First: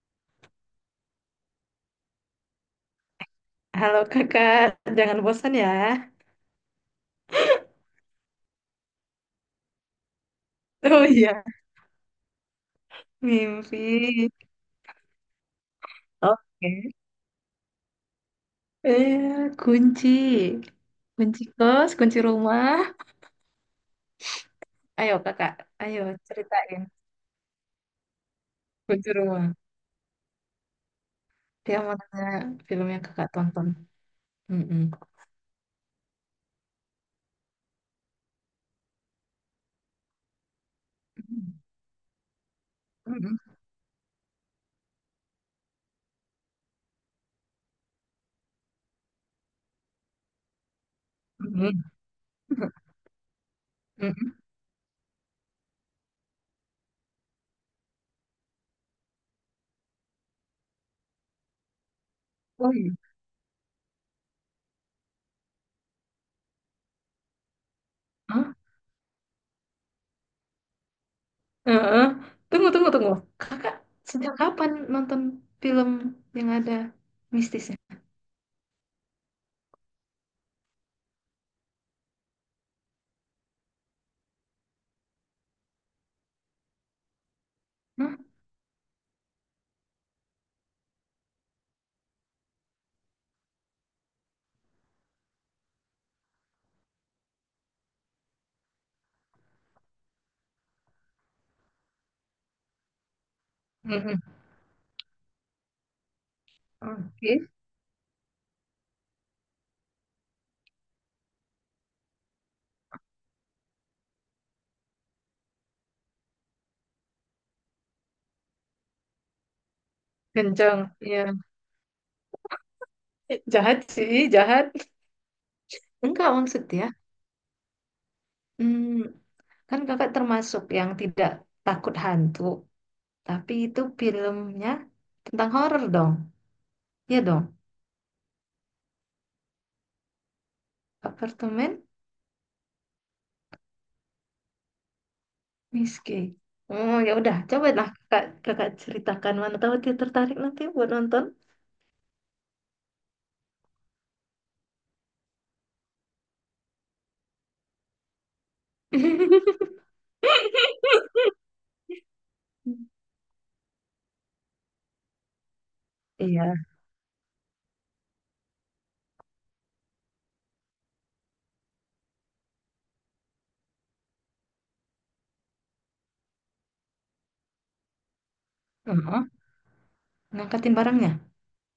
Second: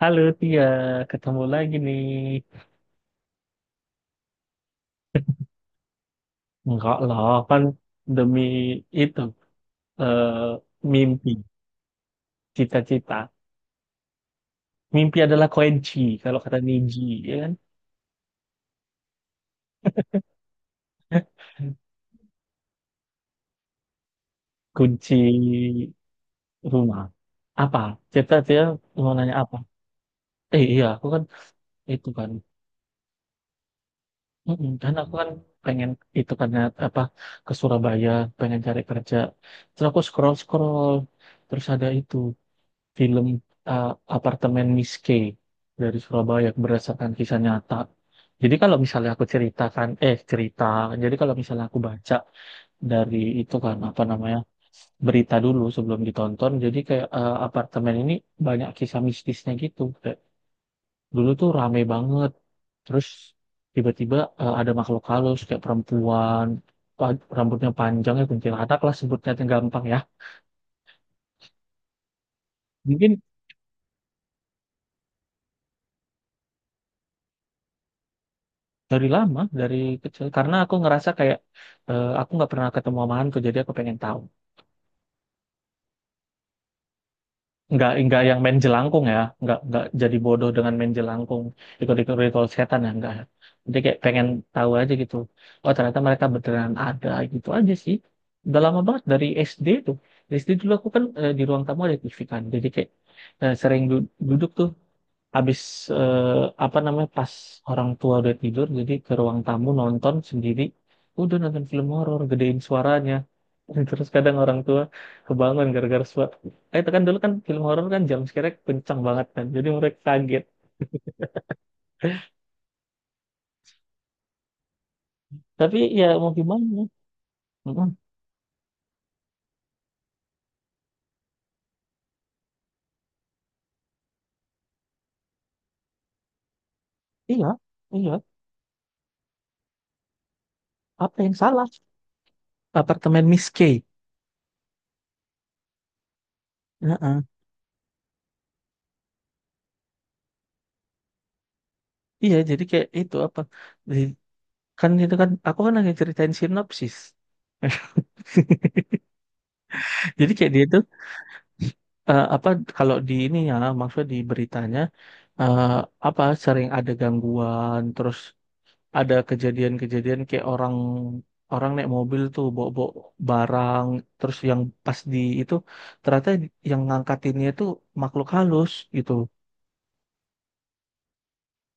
Halo Tia, ketemu lagi nih. Halo kakak, jangan bosan ya. Enggak lah, kan demi itu eh, Oh mimpi, iya, cita-cita. mimpi. Mimpi adalah kunci, kalau kata Oke. Niji, ya kan? Eh, kunci. Kunci kos, kunci rumah. Kunci Ayo kakak, ayo ceritain rumah. Apa? Cita-cita kunci mau nanya rumah. apa? Eh iya, aku kan Dia mau itu tanya kan. film yang kakak tonton. Mm-mm. Kan aku kan pengen itu kan ya, apa ke Surabaya, pengen cari kerja. Terus aku scroll-scroll, terus ada itu. Film Mm-mm. uh, Apartemen Miss K dari Surabaya berdasarkan kisah nyata. Jadi kalau misalnya aku ceritakan, cerita, jadi kalau misalnya aku Mm-mm. baca dari itu kan apa Mm-mm. namanya berita dulu sebelum ditonton, jadi kayak apartemen ini banyak kisah mistisnya gitu. Kayak dulu tuh rame banget, Oh iya. terus tiba-tiba ada makhluk halus kayak perempuan, rambutnya panjang ya Hah? kuntilanak lah sebutnya yang gampang ya. Eh, tunggu, tunggu, tunggu. Mungkin Kakak sejak kapan nonton film yang ada mistisnya? dari lama, dari kecil. Karena aku ngerasa kayak aku nggak pernah ketemu sama hantu, jadi aku pengen tahu. Hah? Nggak yang main jelangkung ya, nggak jadi bodoh dengan main jelangkung, ikut-ikut ritual setan ya, nggak. Jadi kayak pengen tahu aja gitu. Oh ternyata mereka beneran ada gitu aja sih. Udah lama banget dari SD tuh. Dari SD dulu aku kan di ruang tamu ada TV kan, jadi kayak sering Mm-mm. duduk tuh. Habis eh, apa namanya pas Oke. orang tua udah tidur jadi ke ruang tamu nonton sendiri, udah nonton film horor gedein suaranya terus kadang orang tua kebangun gara-gara suara, itu kan dulu kan film horor kan jam scare kencang banget kan jadi mereka kaget, Kencang. Iya. Eh, jahat sih, jahat. tapi ya mau Enggak gimana. maksudnya. Mm-mm. Hmm, kan kakak termasuk yang tidak takut hantu. Tapi itu filmnya tentang horor dong. Iya dong. Iya, iya, apa yang salah, Apartemen apartemen Miss K. Miski. Oh ya Heeh. udah, coba lah kakak ceritakan mana tahu dia tertarik nanti buat nonton. Iya jadi kayak itu apa, Di- kan itu kan aku kan lagi ceritain sinopsis. Jadi kayak dia tuh apa, kalau di ini ya, maksudnya di beritanya eh, apa, Iya. sering ada gangguan, terus ada kejadian-kejadian kayak orang, orang naik mobil tuh bawa-bawa barang, terus yang pas di itu ternyata yang ngangkatinnya itu makhluk halus gitu. Heeh. Ngangkatin barangnya.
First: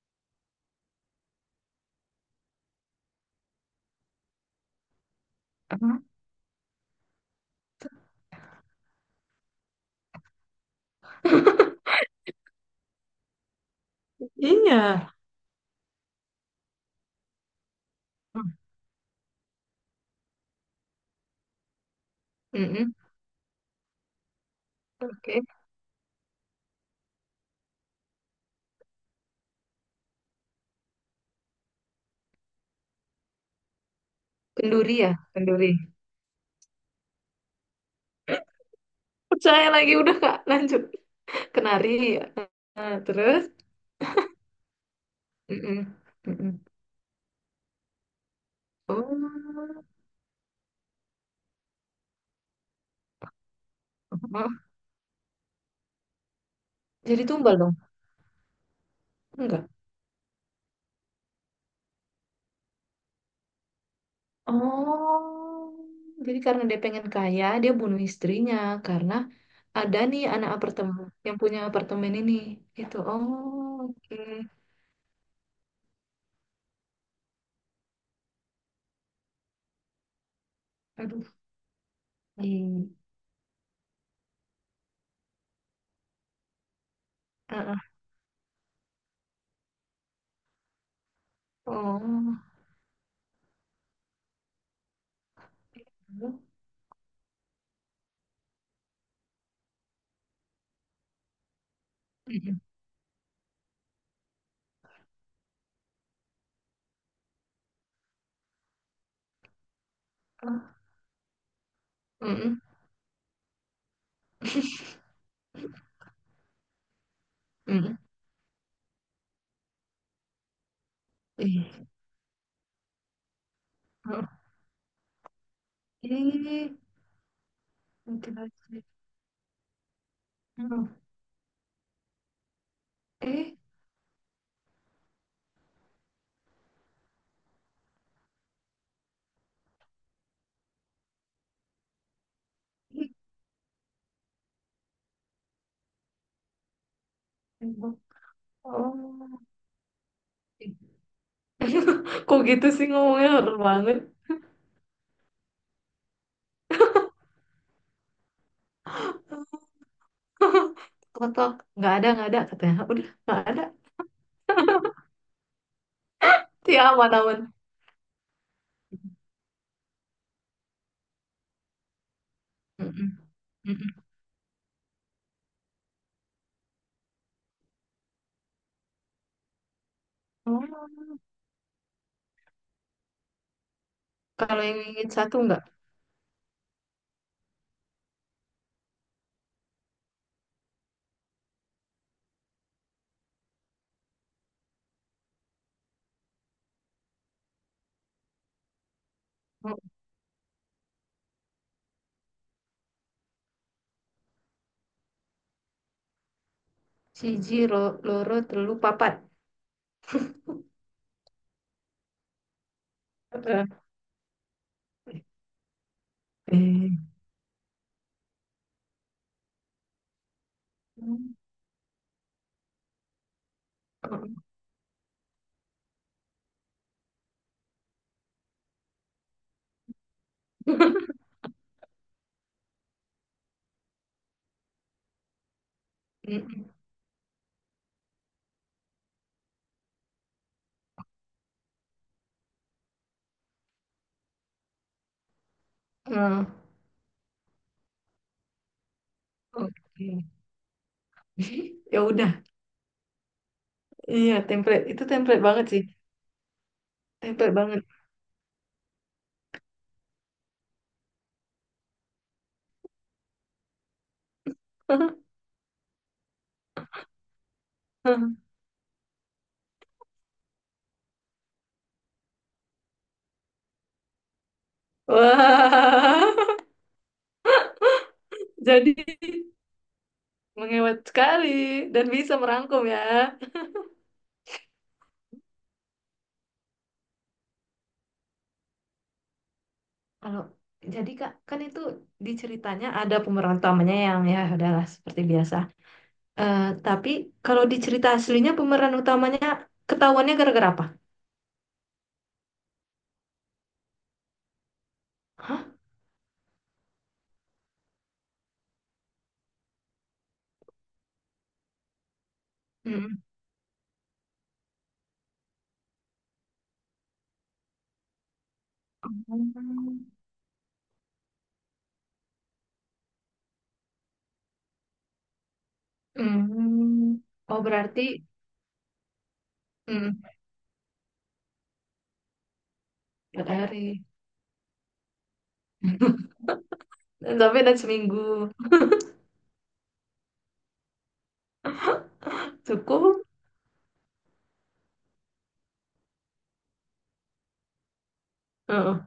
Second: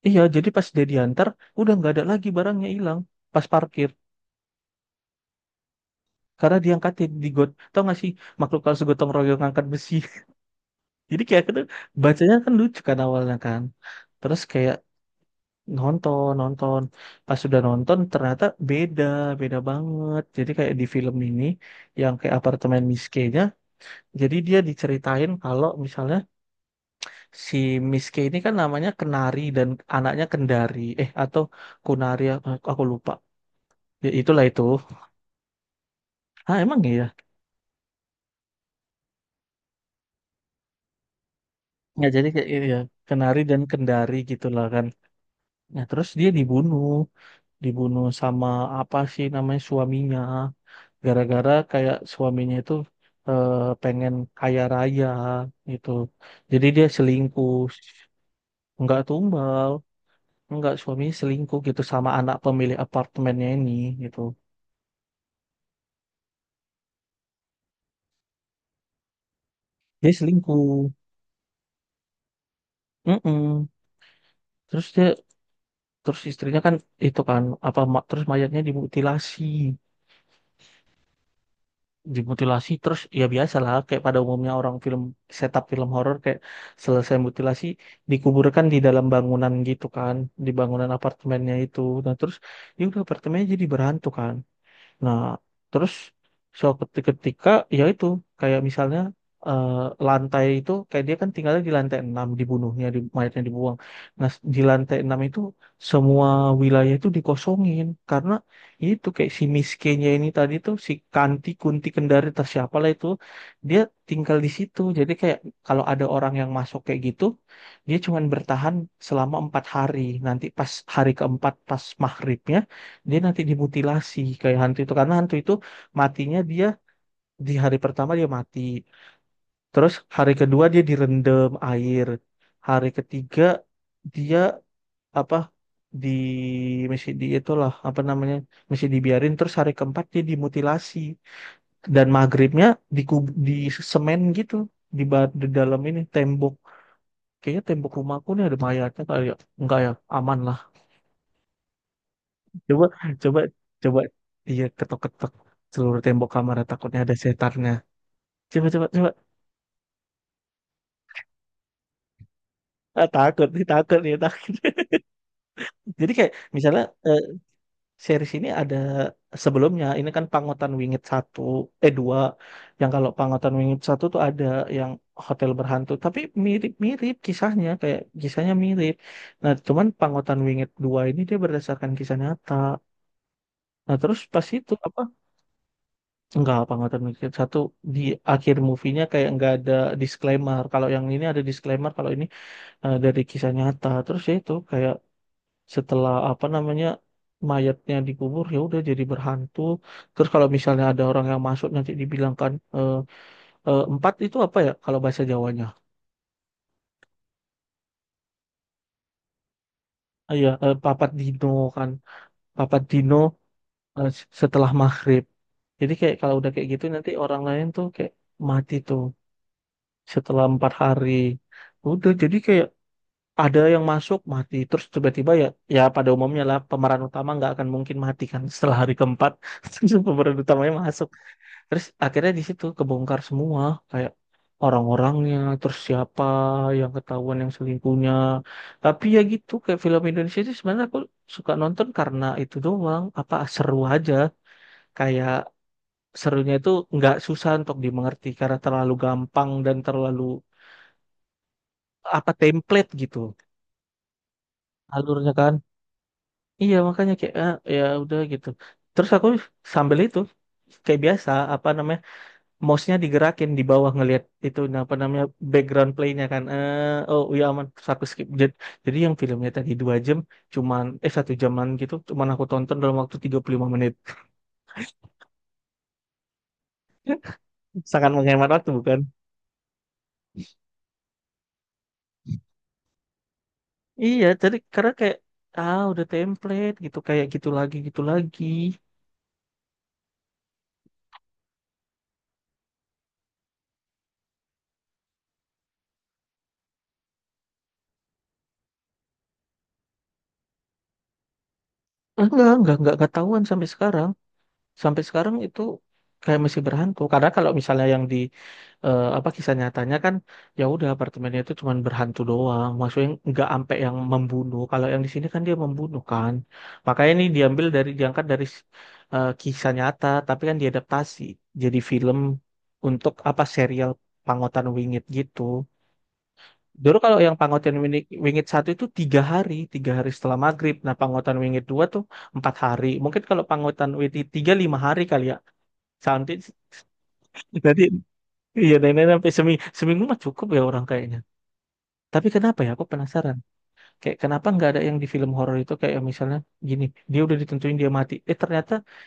Iya, jadi pas dia diantar udah nggak ada lagi, barangnya hilang pas parkir, Heeh. karena diangkatin di got, tau nggak sih, makhluk halus gotong royong ngangkat besi. Jadi kayak gitu, bacanya kan lucu kan awalnya kan. Terus kayak Iya, nonton nonton pas sudah nonton ternyata beda, beda banget, jadi kayak di film ini yang kayak apartemen Mm-mm. Miss K-nya, jadi dia diceritain Oke. kalau misalnya si Miss K ini kan namanya Kenari, dan anaknya Kendari atau Kunari, aku lupa, ya itulah itu, Kenduri ya, kenduri. ah emang iya, Percaya lagi udah kak, lanjut. ya Kenari. jadi kayak iya, Nah, Kenari terus dan Kendari gitulah kan. Nah Mm-mm. terus dia Mm-mm. dibunuh, dibunuh sama apa sih namanya Oh. suaminya, gara-gara kayak suaminya itu eh, pengen Oh, kaya raya gitu, jadi dia jadi selingkuh. tumbal dong. Nggak Enggak. tumbal, nggak, suaminya selingkuh gitu sama anak pemilik apartemennya ini gitu, Oh, jadi karena dia pengen kaya dia bunuh istrinya karena ada dia nih anak selingkuh. apartemen yang punya apartemen ini gitu. Oh. Mm-mm. Oke. Terus dia, terus istrinya kan itu kan apa terus mayatnya dimutilasi, Aduh. dimutilasi, Ih. terus ya biasa lah kayak pada umumnya orang film, setup film horor kayak selesai mutilasi Ah, ah. dikuburkan di dalam bangunan gitu kan, di bangunan apartemennya itu, nah terus Oh. ya udah apartemennya jadi berhantu kan. Nah, terus suatu ketika, ya itu kayak misalnya eh, lantai itu kayak dia kan tinggalnya di lantai 6, Mm-mm. dibunuhnya di, mayatnya dibuang. Nah, di lantai 6 itu semua wilayah itu dikosongin karena itu kayak si miskinnya ini tadi tuh, Ah, si Kanti Kunti Kendari atau mm-mm. siapalah itu dia tinggal di situ. Jadi kayak kalau ada orang yang masuk kayak gitu, dia Mm-mm. cuman bertahan selama 4 hari. Nanti pas hari keempat Ih. pas maghribnya, dia nanti dimutilasi Ah. kayak hantu itu, karena hantu itu matinya dia Ih, di hari pertama dia mati, mutilasi. terus hari kedua dia Hmm. direndam air, hari ketiga Eh, dia apa, di, masih di itulah apa namanya, masih dibiarin, terus hari keempat dia dimutilasi dan maghribnya di ih. di semen gitu di, di dalam ini tembok. Kayaknya tembok rumahku nih ada mayatnya kali ya, Oh, enggak ya, aman lah. Kok gitu Coba, sih ngomongnya coba, horor banget. coba. Iya, ketok-ketok seluruh tembok kamar takutnya ada setannya. Coba, coba, coba. Ketok, nggak ada katanya. Ah, Udah, nggak takut ada. nih, takut nih, takut. Jadi kayak misalnya Ya, aman-aman. series ini ada sebelumnya, ini kan Pangotan Wingit satu, dua. Yang kalau Mm-mm, Pangotan Wingit mm-mm. satu tuh ada yang hotel berhantu, tapi mirip-mirip kisahnya, kayak kisahnya mirip. Nah, cuman Pangotan Oh, Wingit dua ini dia berdasarkan kisah nyata. Nah, terus pas Kalau itu yang apa, ingin satu nggak? enggak, apa nggak termikir. Satu di akhir movie-nya kayak nggak ada disclaimer. Kalau yang ini ada disclaimer, kalau ini dari kisah nyata. Terus ya itu kayak setelah apa namanya mayatnya dikubur ya udah jadi berhantu. Oh, Terus kalau misalnya ada orang yang masuk nanti dibilangkan empat itu apa ya kalau bahasa Jawanya? Siji, lo, loro, telu, papat. Ah, iya, papat dino kan. Papat dino Eh, setelah maghrib. Jadi kayak kalau udah kayak gitu eh. nanti orang lain tuh kayak mati tuh setelah 4 hari. Udah jadi kayak ada yang masuk mati, terus tiba-tiba ya, ya pada umumnya lah pemeran utama nggak akan mungkin mati kan setelah hari keempat. Pemeran utamanya masuk, terus akhirnya di situ kebongkar semua kayak orang-orangnya, terus siapa Mm-mm. yang ketahuan yang selingkuhnya. Tapi ya gitu kayak film Indonesia itu sebenarnya aku suka nonton karena itu doang, apa, seru aja, kayak Nah. serunya itu nggak susah untuk dimengerti karena terlalu gampang dan terlalu Oke. Ya apa, udah. template gitu, Iya, template. Itu alurnya template kan. banget sih. Iya makanya kayak ah, Template ya banget. udah gitu. Terus aku sambil itu kayak biasa apa namanya, mouse-nya digerakin di bawah ngelihat itu, nah, apa namanya, background play-nya kan. Eh, oh iya aman. Terus aku skip. Jadi, yang filmnya tadi dua jam cuman satu jaman gitu cuman aku tonton dalam waktu 35 menit. Wah. Sangat menghemat waktu Jadi bukan? Menghemat sekali dan bisa merangkum ya. Iya jadi karena kayak ah udah template gitu kayak gitu lagi gitu lagi. Kalau jadi Kak, kan itu di ceritanya ada pemeran utamanya yang ya udahlah seperti biasa. Eh, tapi kalau di cerita aslinya pemeran utamanya ketahuannya gara-gara apa? Enggak ketahuan sampai sekarang. Sampai sekarang itu Hah? kayak masih berhantu, karena kalau misalnya yang di apa, kisah nyatanya kan ya udah apartemennya itu cuman berhantu doang, maksudnya Mm-mm. nggak ampe yang membunuh. Kalau yang di sini kan dia membunuh kan, makanya ini diambil dari, diangkat dari kisah nyata tapi kan diadaptasi jadi film untuk apa serial Pangotan Wingit gitu. Dulu kalau Mm. yang Oh Pangotan berarti Wingit, Wingit satu itu 3 hari, 3 hari mm, setelah maghrib. Nah Pangotan Wingit dua tuh 4 hari, mungkin kalau empat Pangotan hari. Wingit tiga 5 hari kali ya. Santai. Dan Sampai dan Nanti seminggu iya nenek sampai seminggu, seminggu mah cukup ya orang kayaknya. Tapi kenapa ya? Aku cukup. penasaran. Kayak kenapa nggak ada yang di film horor itu kayak misalnya gini, dia udah ditentuin dia mati. Eh ternyata Heeh.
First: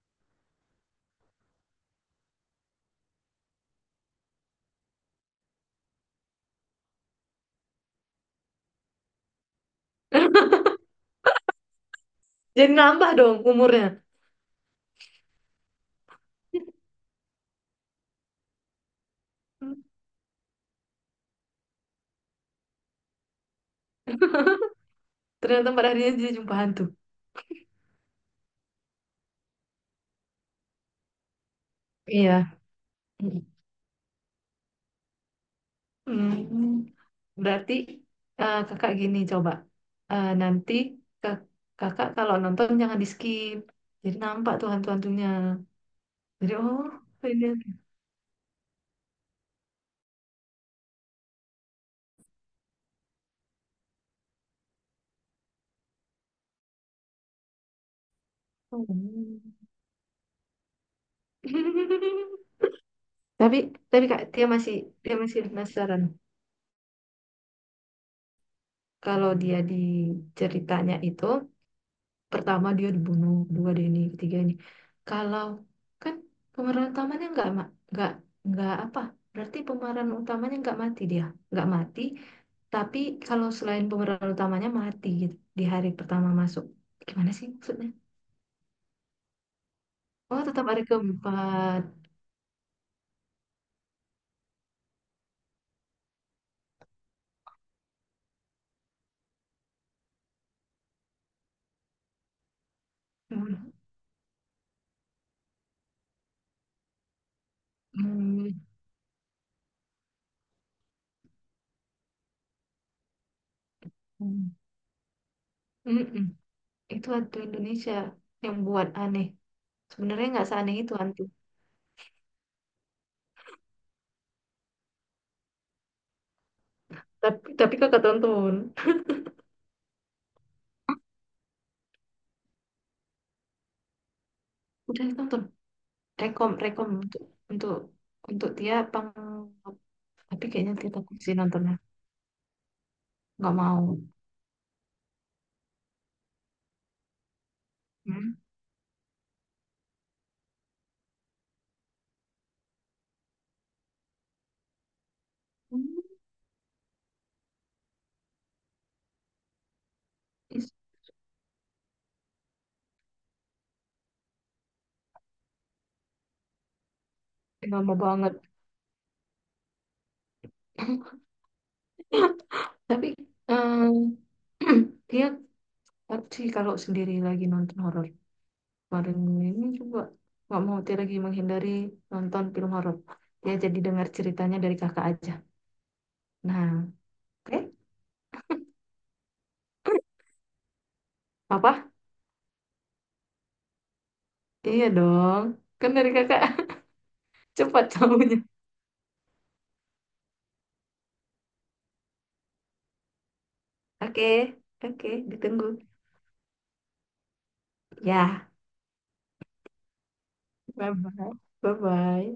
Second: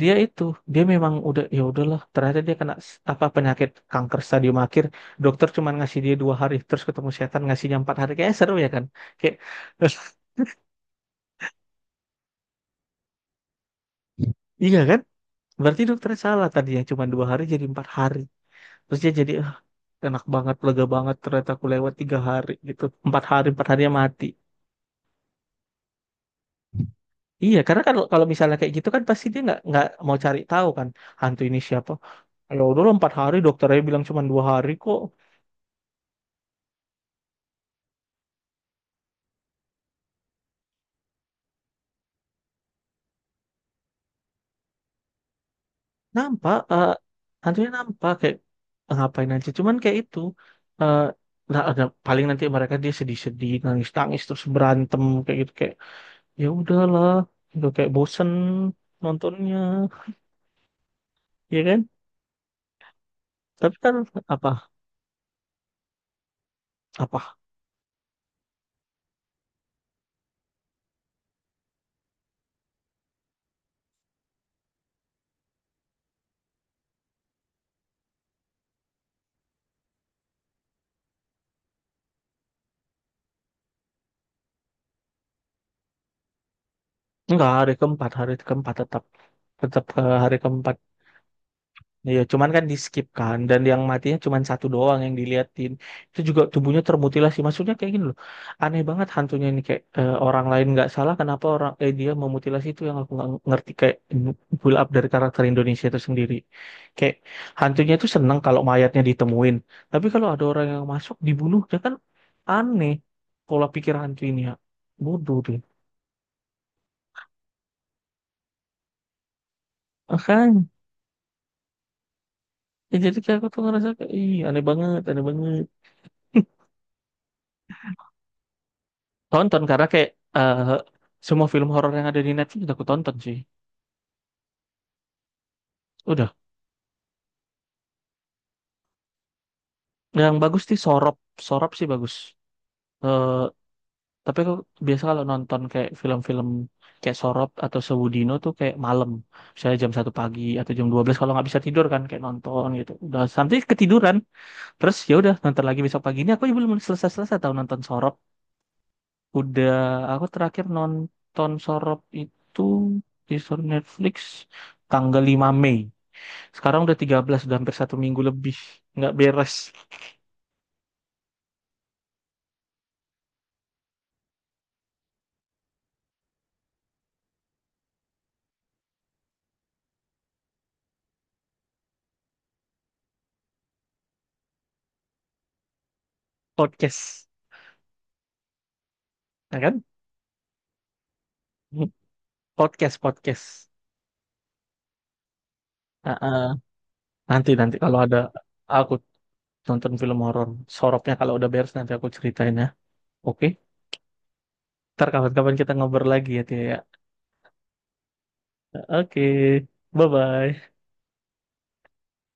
dia itu dia memang udah, ya udahlah. Ternyata dia kena apa, penyakit kanker stadium akhir. Dokter cuma ngasih dia 2 hari, terus ketemu setan ngasihnya 4 hari. Kayak seru ya kan? Kayak Jadi nambah dong umurnya. iya kan? Berarti dokternya salah, tadi yang cuma 2 hari jadi 4 hari. Terus dia jadi, "Ah, Mm. enak banget, lega banget ternyata aku lewat 3 hari gitu, 4 hari, 4 harinya mati." Ternyata pada harinya dia jumpa hantu. Iya karena kalau kalau misalnya kayak gitu kan pasti dia nggak mau cari tahu kan hantu ini siapa, Iya. ya udah lah, 4 hari, dokternya bilang cuma 2 hari kok. Mm. Berarti kakak gini coba. Eh, nanti kak- kakak kalau nonton jangan di skip. Jadi nampak tuh hantu-hantunya. Jadi, Nampak oh, ini hantunya hantu. nampak kayak, "Eh, ngapain aja cuman kayak itu eh, nah, ada paling nanti mereka dia sedih-sedih, nangis-nangis, terus berantem kayak gitu." Kayak ya udahlah, udah kayak bosen nontonnya, ya kan. Tapi Tapi kan tapi kak apa, dia masih penasaran. apa, Kalau dia di ceritanya itu pertama dia dibunuh, kedua dia ini, ketiga ini. Kalau kan pemeran utamanya nggak nggak apa? Berarti pemeran utamanya nggak mati dia, nggak mati. Tapi kalau selain pemeran utamanya mati gitu di hari pertama masuk. Gimana sih enggak, maksudnya? Hari keempat tetap, tetap ke hari Oh, tetap keempat. hari keempat. Ya, cuman kan di skip kan, dan yang matinya cuman satu doang yang diliatin. Itu juga tubuhnya termutilasi. Maksudnya kayak gini loh. Aneh banget hantunya ini kayak orang lain nggak salah, kenapa orang dia memutilasi, itu yang aku nggak ngerti Hmm. kayak pull up dari karakter Indonesia itu sendiri. Kayak hantunya itu seneng Hmm. kalau mayatnya ditemuin. Tapi kalau ada orang yang masuk dibunuh, dia kan aneh pola pikir hantu ini ya. Bodoh Mm-mm. Itu hantu Indonesia yang buat aneh. Sebenarnya nggak deh. seaneh itu hantu. Ya, jadi kayak aku tuh ngerasa kayak ih aneh banget, aneh banget. Tapi kakak tonton. Tonton karena kayak eh, semua film horor yang ada di Netflix udah aku tonton sih. Udah tonton. Udah. Rekom, rekom untuk untuk untuk dia pang. Yang Tapi bagus kayaknya sih dia Sorop, takut sih Sorop nontonnya. sih bagus. Eh, Nggak mau. tapi aku biasa kalau nonton kayak film-film kayak Sorop atau Sewudino Hmm. tuh kayak malam. Misalnya jam 1 pagi atau jam 12 kalau nggak bisa tidur kan kayak nonton gitu. Udah sampai ketiduran. Terus ya udah nonton lagi besok Hmm. paginya aku belum selesai-selesai tahu nonton Sorop. Udah, aku Ih, terakhir nonton Sorop itu di Netflix tanggal 5 Mei. Sekarang udah 13, udah hampir nggak satu mau minggu banget. lebih. Nggak beres Tapi eh, dia. Tapi sih kalau sendiri lagi nonton horor kemarin ini juga nggak mau Tia lagi menghindari nonton film horor. Dia jadi dengar ceritanya dari kakak aja. Nah. podcast. Oke. Ya kan? Apa? Podcast, podcast. Iya dong, kan dari Ah, kakak ah. Nanti, nanti cepat kalau ada tahunya. aku nonton film horor. Soropnya kalau udah beres nanti aku ceritain ya. Oke? Oke, Ntar oke, kapan-kapan ditunggu. kita ngobrol lagi ya, Tia. Ya. Ya, Oke. Bye-bye. bye bye, bye bye.